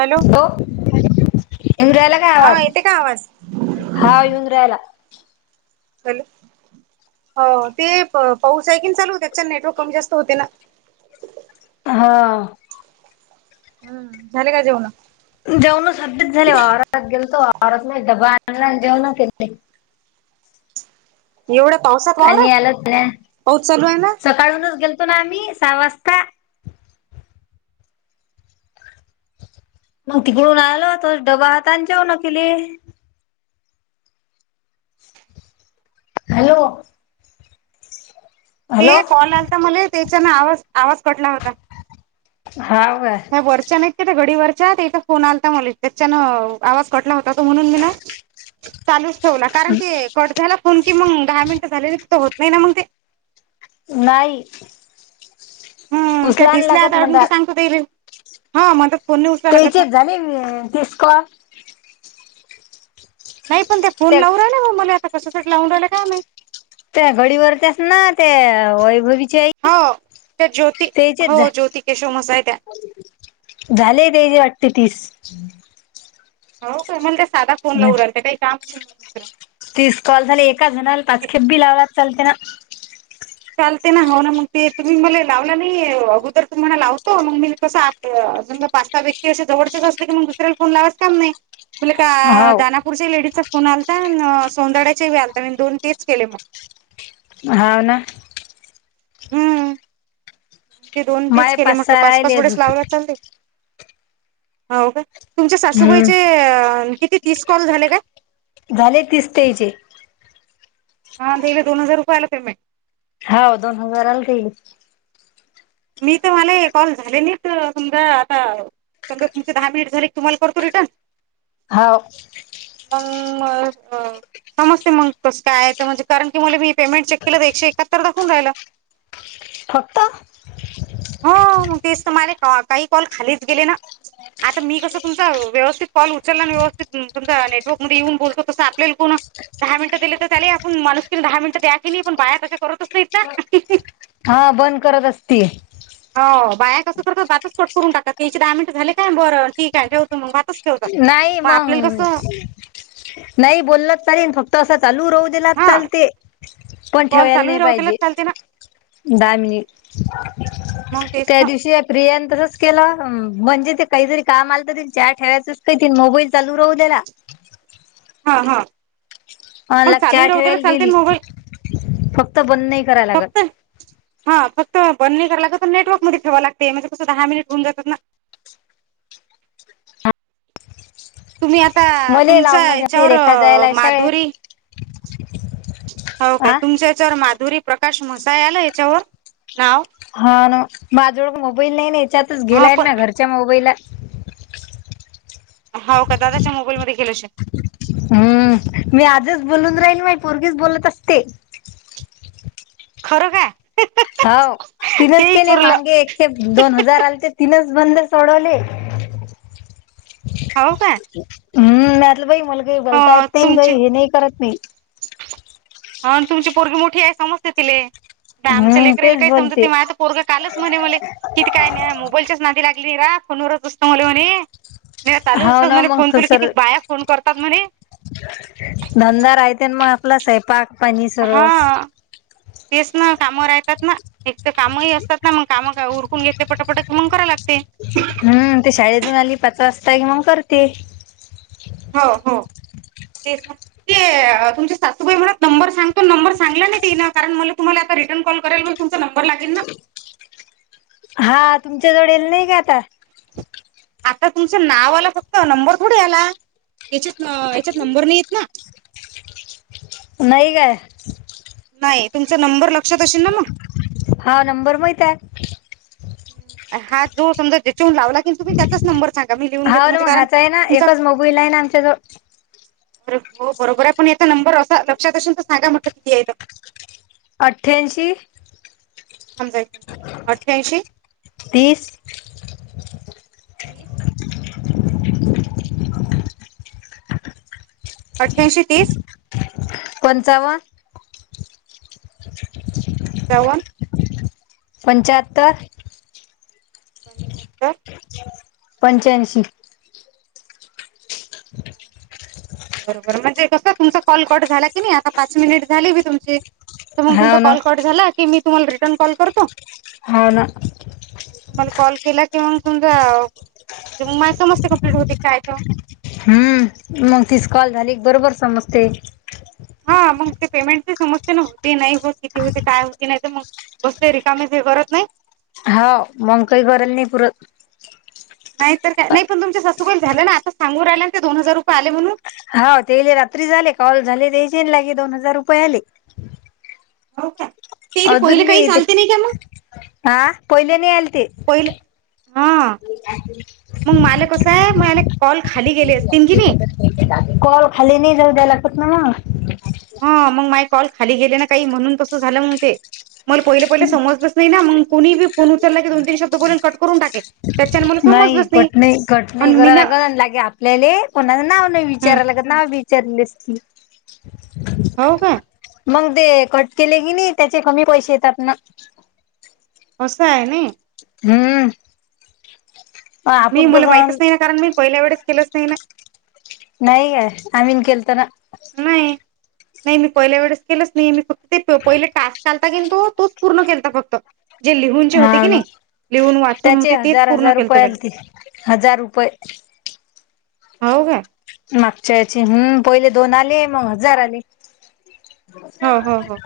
Hello इंद्रला हा येते काय आवाज हा येऊन राहाला ल हो ते पाऊस आहे की चालू त्याच्या नेटवर्क कमी जास्त होते ना हा हम्म झाले काय जाऊ ना जेऊनच सध्याच झाले वारात गेल तो वारात नाही डबा आणला जेऊणच एवढं पावसात वावरवर पाऊस चालू आहे ना काळूनच गेलो ना आम्ही सहा वाजता मग तिकडून आल तो डबा हाता आणि जेव न केले हॅलो ते हॅलो कॉल आलता मला त्याच्यान आवाज आवाज कटला होता हव ह्या वरच्या नाहीत त्या घडी वरच्या एका फोन आलाता मला त्याच्यान आवाज कटला होता म्हणून मी ना चालूच ठेवला कारण ते कट झा कोण क मग दहा मिनटं झाले त तर होत नाही ना मग ते नाही उचला नाही लागत दिसल्याून म्हणतात. सांगतो ह मग तेचे झाले तेसक नाही पण त्या फोन लाव राहि ना मग मला आता कशासाठी लावून राहिलं का नाही त्या घडीवरर त्यास ना ते वैभवी हो त्या ज्योती झा हो ज्योत केेशवमसाय त्या झालेय तेचीे वाटते तीस हो का मण त्या स साधा फोन लावू राहत काही काम तीस कॉल झाले एका जणाला पाच खेपबी लावला चालते ना. चालते ना हो ना मग ते तुम्ही मला लावला नाही अगोदर तुम्हाला लावतो मग मी कसं अजून पाच स व्यक्ती अे जवळचेच असत की मग दुसऱ्याला फोन लावाच काम नाही. मुले हाव काना नागपूरच्या लेडीज चा फोन आलता, आन सोनाड्याचे आलता मी दोन तेच केले मग‌. हा ना. हम्म ते दोन तीस माय केले म्हटलं सहा पाच राहिले पाच वेळेस अजून लावला चालते. हाव काय तुमच्या सासूबाईचे हम्म किती तीस कॉल झाले का. झाले तीस त्यांचे. हा दिले दो हजार रुपया पेमेंट. होव दोन हजार आल ते. मी तर मला कॉल झाले नाहीच समजा आता समा तुम दहा मिनट झाले तुम्हाला करतो रिटन. हाव मग समजते म तस काय म्हणज कारणी मी पेमेट चेक केलं तर एकशे एकाहतर दाखवून राहिलं. फक्त. हो तेच तर माला काही कॉल खालीच गेले ना. आता मी कसं तुमचा व्यवस्थित कॉल उचलला आणि व्यवस्थित तुम नेटवर्क मध्ये येऊन बोलतो. तसं आपल्याला कोण दहा मिनिटं दिले तर ले आपण माणुसकन दहा मिनिटं द्या की नाही पण बाया तशा करतच नाहीत ना. हा बंद करत असती. हो बाया कसं करतात भातच कट करून टकतात. तीने दहा मिनट झाले काय बरं ठीक आहे ठेवतो मग भातच ठेवतात नाही मग आपल्याला मंग कसं नाही बोल चालेल फक्त असं चालू राहू हा चालते पण कॉल ठेवायला नाही चालूही राहू त्यालाच पाहिजे. चालते ना दहा मिनिट मग तेच त्या ना दिवशी प्रियान तसंच केलं म्हणजे ते काहीतरी काम आलं तर च ठेवायचंच काही मोबाईल चालू राहू द्याला. हा हा अ पण लाग चालू चहा राहते ठेवायला गेली चालते मोबाईल. फक्त बंद नाही करायला लागत. फक्त हा फक्त बंद नाही करा लागत तर नेटवर् मध्ये ठेवा लागते म्हणज कस दहा मिनिट होऊ जात ना. तुम्ही आता मले तुमचा लावणं जमत नाही याच्यावर रेखा जायला शाळेत. माधुरी हो काय आ तुमच्या याच्यावर माधुरी प्रकाश म्हसाय आला याच्यावर. नाव हा ना माझजवळ मोबाईल नाही ना याच्यातच हा गेलाय पण ना घरच्या मोबाईलला. हो का दादाच्या मोबाईलमध्येध्येेल शकता. हम्म मी आजच बोलून राहील मा पोर्गीच बोलत असते. खरं काय. हो तिनच तेही केले पुरलं मांगे एकखे दोन हजार आले ते तिनच बंद सोडवले. हो का. हम्म नाहीतलं बाई मलग बोलता अ येत नाही तुमची भाई हे नाही करत नाही‌. ह तुमची पोरगी तुमची पोरगी मोठी आहे समजते तिले. आ आमच हम्म लेकराला तेच काय समजत ते बोलते. आता पोरग कालच म्हणे म्ह मले किती काय नाही, मोबाईलच्याच नादी लाग फोनचत म्हणे म चालू हाव ना फोन मग तु किती सर बा फोन कर तात म्हणे. धंदा राहते मग आपला स्वैपाक. हा तेच ना कामा राहतात ना. एक तर कामही असतात ना मग काम उरकून घेतले पटकपटक कि मग कराव लागते. हम्म ते शाळेतून आली पाच वाजता क मग करते. हो हो ते. तुम सासूबाई म्हला नंबर सांगतो, नंबर सांग ना तिनंण मला तुम्हाला आता रिटर्न कॉ करायला तुमंच नंबर लागेल ना. हा तुमच्या जवळ येल नाही का आता. आता तुमचं नाव आला फक्त नंबर थोडे आला याच्यात याच्यात नंबर नाहीेत ना. नाही ग नाही तुमचा नंबर लक्षात असशेल ना मग हा नंबर माहित आहे. हा जो समजा ज्याच्याून लावला की तु्ी त्याचाच नंबर. सांगा मी लिहून हा घेतो ना म्हणजे मग कारण हाचा आहे ना तुमचा एकच मोबाईल आहे ना आमच्या जवळ. अर हो बरोबर आहे पण याचा नंबर असा लक्षात असूनल तर सांगा म्हटलं किती आहे. अठ्ठ्याऐंशी, समजा एक म्हणट अठ्ठ्याऐंशी. तीस. तेस. अठ्ठ्याऐंशी तीस. पंचवन. सेवन. पंच्याहत्तर, पंच्याहत्तर पंच्याऐंशी. बरोबर म्हणजे कसं तुमचा कॉल कट झाला की नाही आता पाच मिनिट झाली मी तुमची. तर मग तुमचा हाव ना कॉल कट झाला की मी तुम्हाला रिटर्न कॉल करतो. ह ना. तुम्हाला कॉल केला कि मग समजा म्हणजे मग माझ समस्त कमप्लीट होते कायच. हम्म मग तिस कॉल झाली की बरोबर समजते. हा मग ते पेमेंटचे समजते न नाही होत किती होते काय होती नाही तर मग, बसते रिकामे ते करत नाही. हा मग काही कल नाही पुर नाही तर नाही पण तुमच्या ससुगल झालं ना आ सांग राहिलं ना ते दोन हजार रुपय आले म्हणून. हा ते रात्री झाले कॉल झाले ते लागे दोन हजार रुपये आले. हो का. तेले अजून पहिले मी काही ते चालते नाही का मग हा पहिले नाही आल ते. पहिले हा [unintelligible] मग माला कसं आहे मगने कॉल खाली गेले असतील की नाही. कॉल खाली नाही जाऊ द्याय लागत ना मग. हा मग माय कॉल खाली गेले ना काही म्हणून तसं झालं मग ते. मला पहिले पहिले समजतच नाही ना मग कुणीहीी फो उचलला की दोन तीन शब् बोलल कट करून टाके. त्याच्याने मला नाही समजलंच कट नाही कट नाही आणि मी करायला ना लागल आणि लागे आपल्याला कोणा नाव नाही विचारायलागत. नाव विचारलेस की. हो का. मग ते कट केले की नाही त्याचे कमी पैसे येतात ना. होसं आहे ना हम्म मी आपण मला कसं माहितच नाही ना कारण मी पहिल्या वेळेस केलंच नाही ना नाही का आमहीन केतना नाही नाही मी पहिल्या वेळेस केलंच नाही मी फक्त ते पहिले टास्क चालता कि तो तोच पूर्ण केलता फक्त जे लिहूनचे होते हा की ना नाही लिहून वाचून त्याचे होते तेच हजार पूर्ण हजार केलंत रुपये मी आलते हजार रुपये हो का मागच्या याचे हम्म पहिले दोन आले मग हजार आले हो हो हो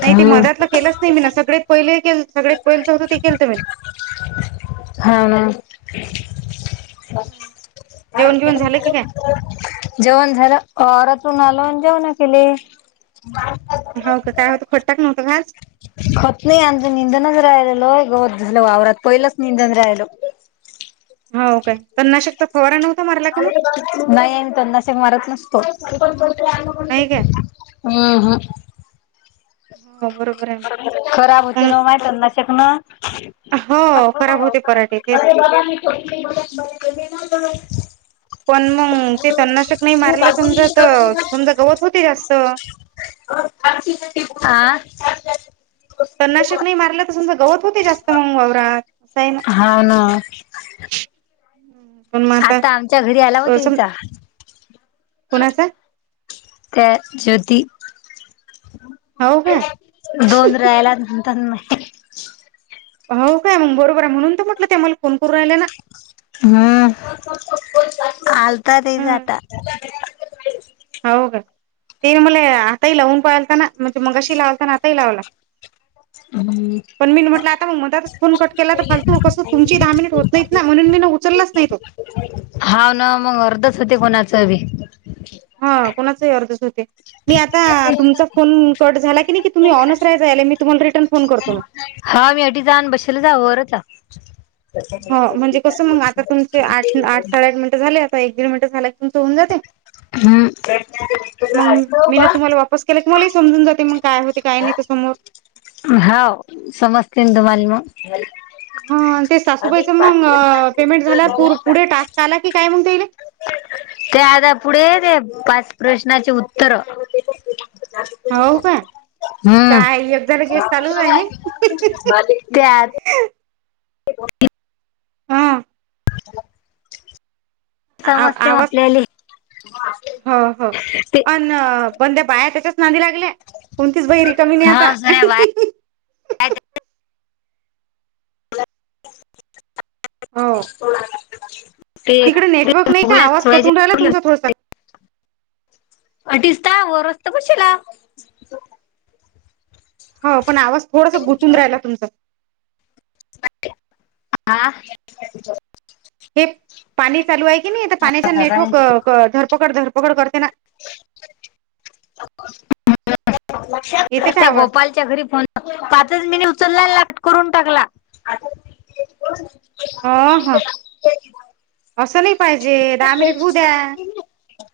नाही ते हम्म मधातलं केलंच मी ना सगळेत पहिले के सगळत पहिलेचं होत ते केलत मी हा हा जेवण घेऊन झालं की काय जेवण झालं औरातून आलो आणि जेवण केली हो काय होतं? [unintelligible] [unintelligible] हो. तन नाशकचा फवारा नव्हता मारला का मग? नाही. अमी तन नाशक मारत नसतो. नाही काय हम् हम्. हो, बरोबर आहे. खराब होते मग ना तण नाशक न हो खराब होते पराठे तेच होे बघत [unintelligible] पण मग ते तन नाशक नाही मारलं समजा तर, समजा गवत होती जास्त. [unintelligible] आ [unintelligible] तन नाशक नाही मारल तर समजं गवत होते जास्त मग वावरात. असं आहे ना हा ना. पण मग आता आमच्या घरी आला होता हिचा. कोणाच? ते ज्योती. हो का दोन राहील तर. हो काय मग बरोबर आहे. म्हणून तर म्हटलं ते मला फोन करून राहिला ना. हम्म, आलता तिचा हम्म आता. हो का, ते मला आताही लावून पाहालता ना म्हणजे मंगाशी लावलताना आताही लावला. हम्. पण मी म्हटलं, आता मग मधतच फोन कट केला तर फालतू कसं तुमची दहा मिनिट होत ना म्हणून मी ना उचललाच नाही. हाव ना, मग अर्धच होते कोणाच बी. हा, कोणाचाही अर्धच होते. मी आता तुमच फोन कट झाला की नी की तुम्ही ऑनच राहायचा. मी तुम्हाला रिटर्न फोन करतो. हा, मी आधी [unintelligible] हो, म्हणजे कसं मग आता तुमचे आठ आठ साडेआठ मिनिटं झाले, आता एक दीड मिनटं झाल की, तुमचं होऊन जाते. हम्म, मग मी ना [unintelligible] तुम्हाला वापस केला तु मलाही समजून जाते, मग काय होते काय नाही तर समोर हाव, समजते ना तुमाले मग. हम्म, ते सासूबाईच मग पेमेंट झाल्या पुढे टास्क आला की काय म्हणते? ते आता पुढेेत पाच प्रश्नाचे उत्तर. हो का हम्म, काय एक झालं की एक चालूच आहे ना. त्या [unintelligible] हा [unintelligible] समजते आपल्याले. ह [unintelligible] हा हा. अनं पण त्या बाया त्याच्याच नादी लागल्या, कोणतीच बाई रिकामी नाही हा आता. सर बाय [inaudible] ते हो तिकडे [unintelligible] नेटवर्क नाही का आवाज कटून राहिला तुमचा थोडासा अडीच त व रस्ता कशीला हो पण आवाज थोडां गुंतून राहिला तुमचं हा हे पाणी चालू आहे की नाही पाण्याच्या नेटवर्क धरपकड धरपकड करते ना येते का आवाज गोपाल घरी फोन पाच मी उचलला करून टाकला. ह ह असं नाही पाहिजे दहा मिनिट होऊ द्या.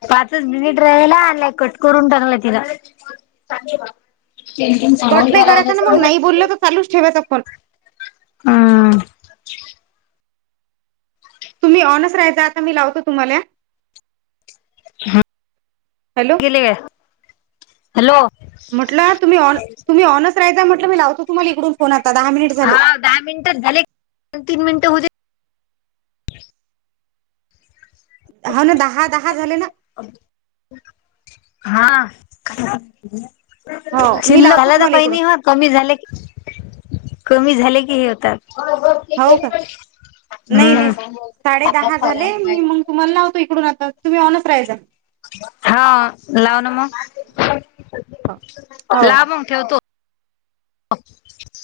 पाचच मिनिट राहाला आणि कट करून टाकलं तिला [inaudible] कट नाही करायचां ना मग नाही बोललं तर चालच ठेवायचं पण हम तुम्ही ऑनसहाय आता मी लावतो तुम्हाला. ह हॅलो केेले का हॅलो! य म्हट मी लावतो तु्हाला इकडूनोन आता दहा मिनिट झाले. हा दहा मिनिटात झाले दन तीन मिनिट हो. हा ना दहा दहा झाले ना. हो मी लावतो हाल्लला तर तुम्हाला काही इकडून नाही होत. कमी झाले कमी झाले की हे होतात. हो का नाही हम्म. नाही साडे दहा झाले मी मंग तुम्हालावत इकून आता तुम् ऑनस राहि जाल. हा लाव ना मग हो हो लाव मग ठेवतो.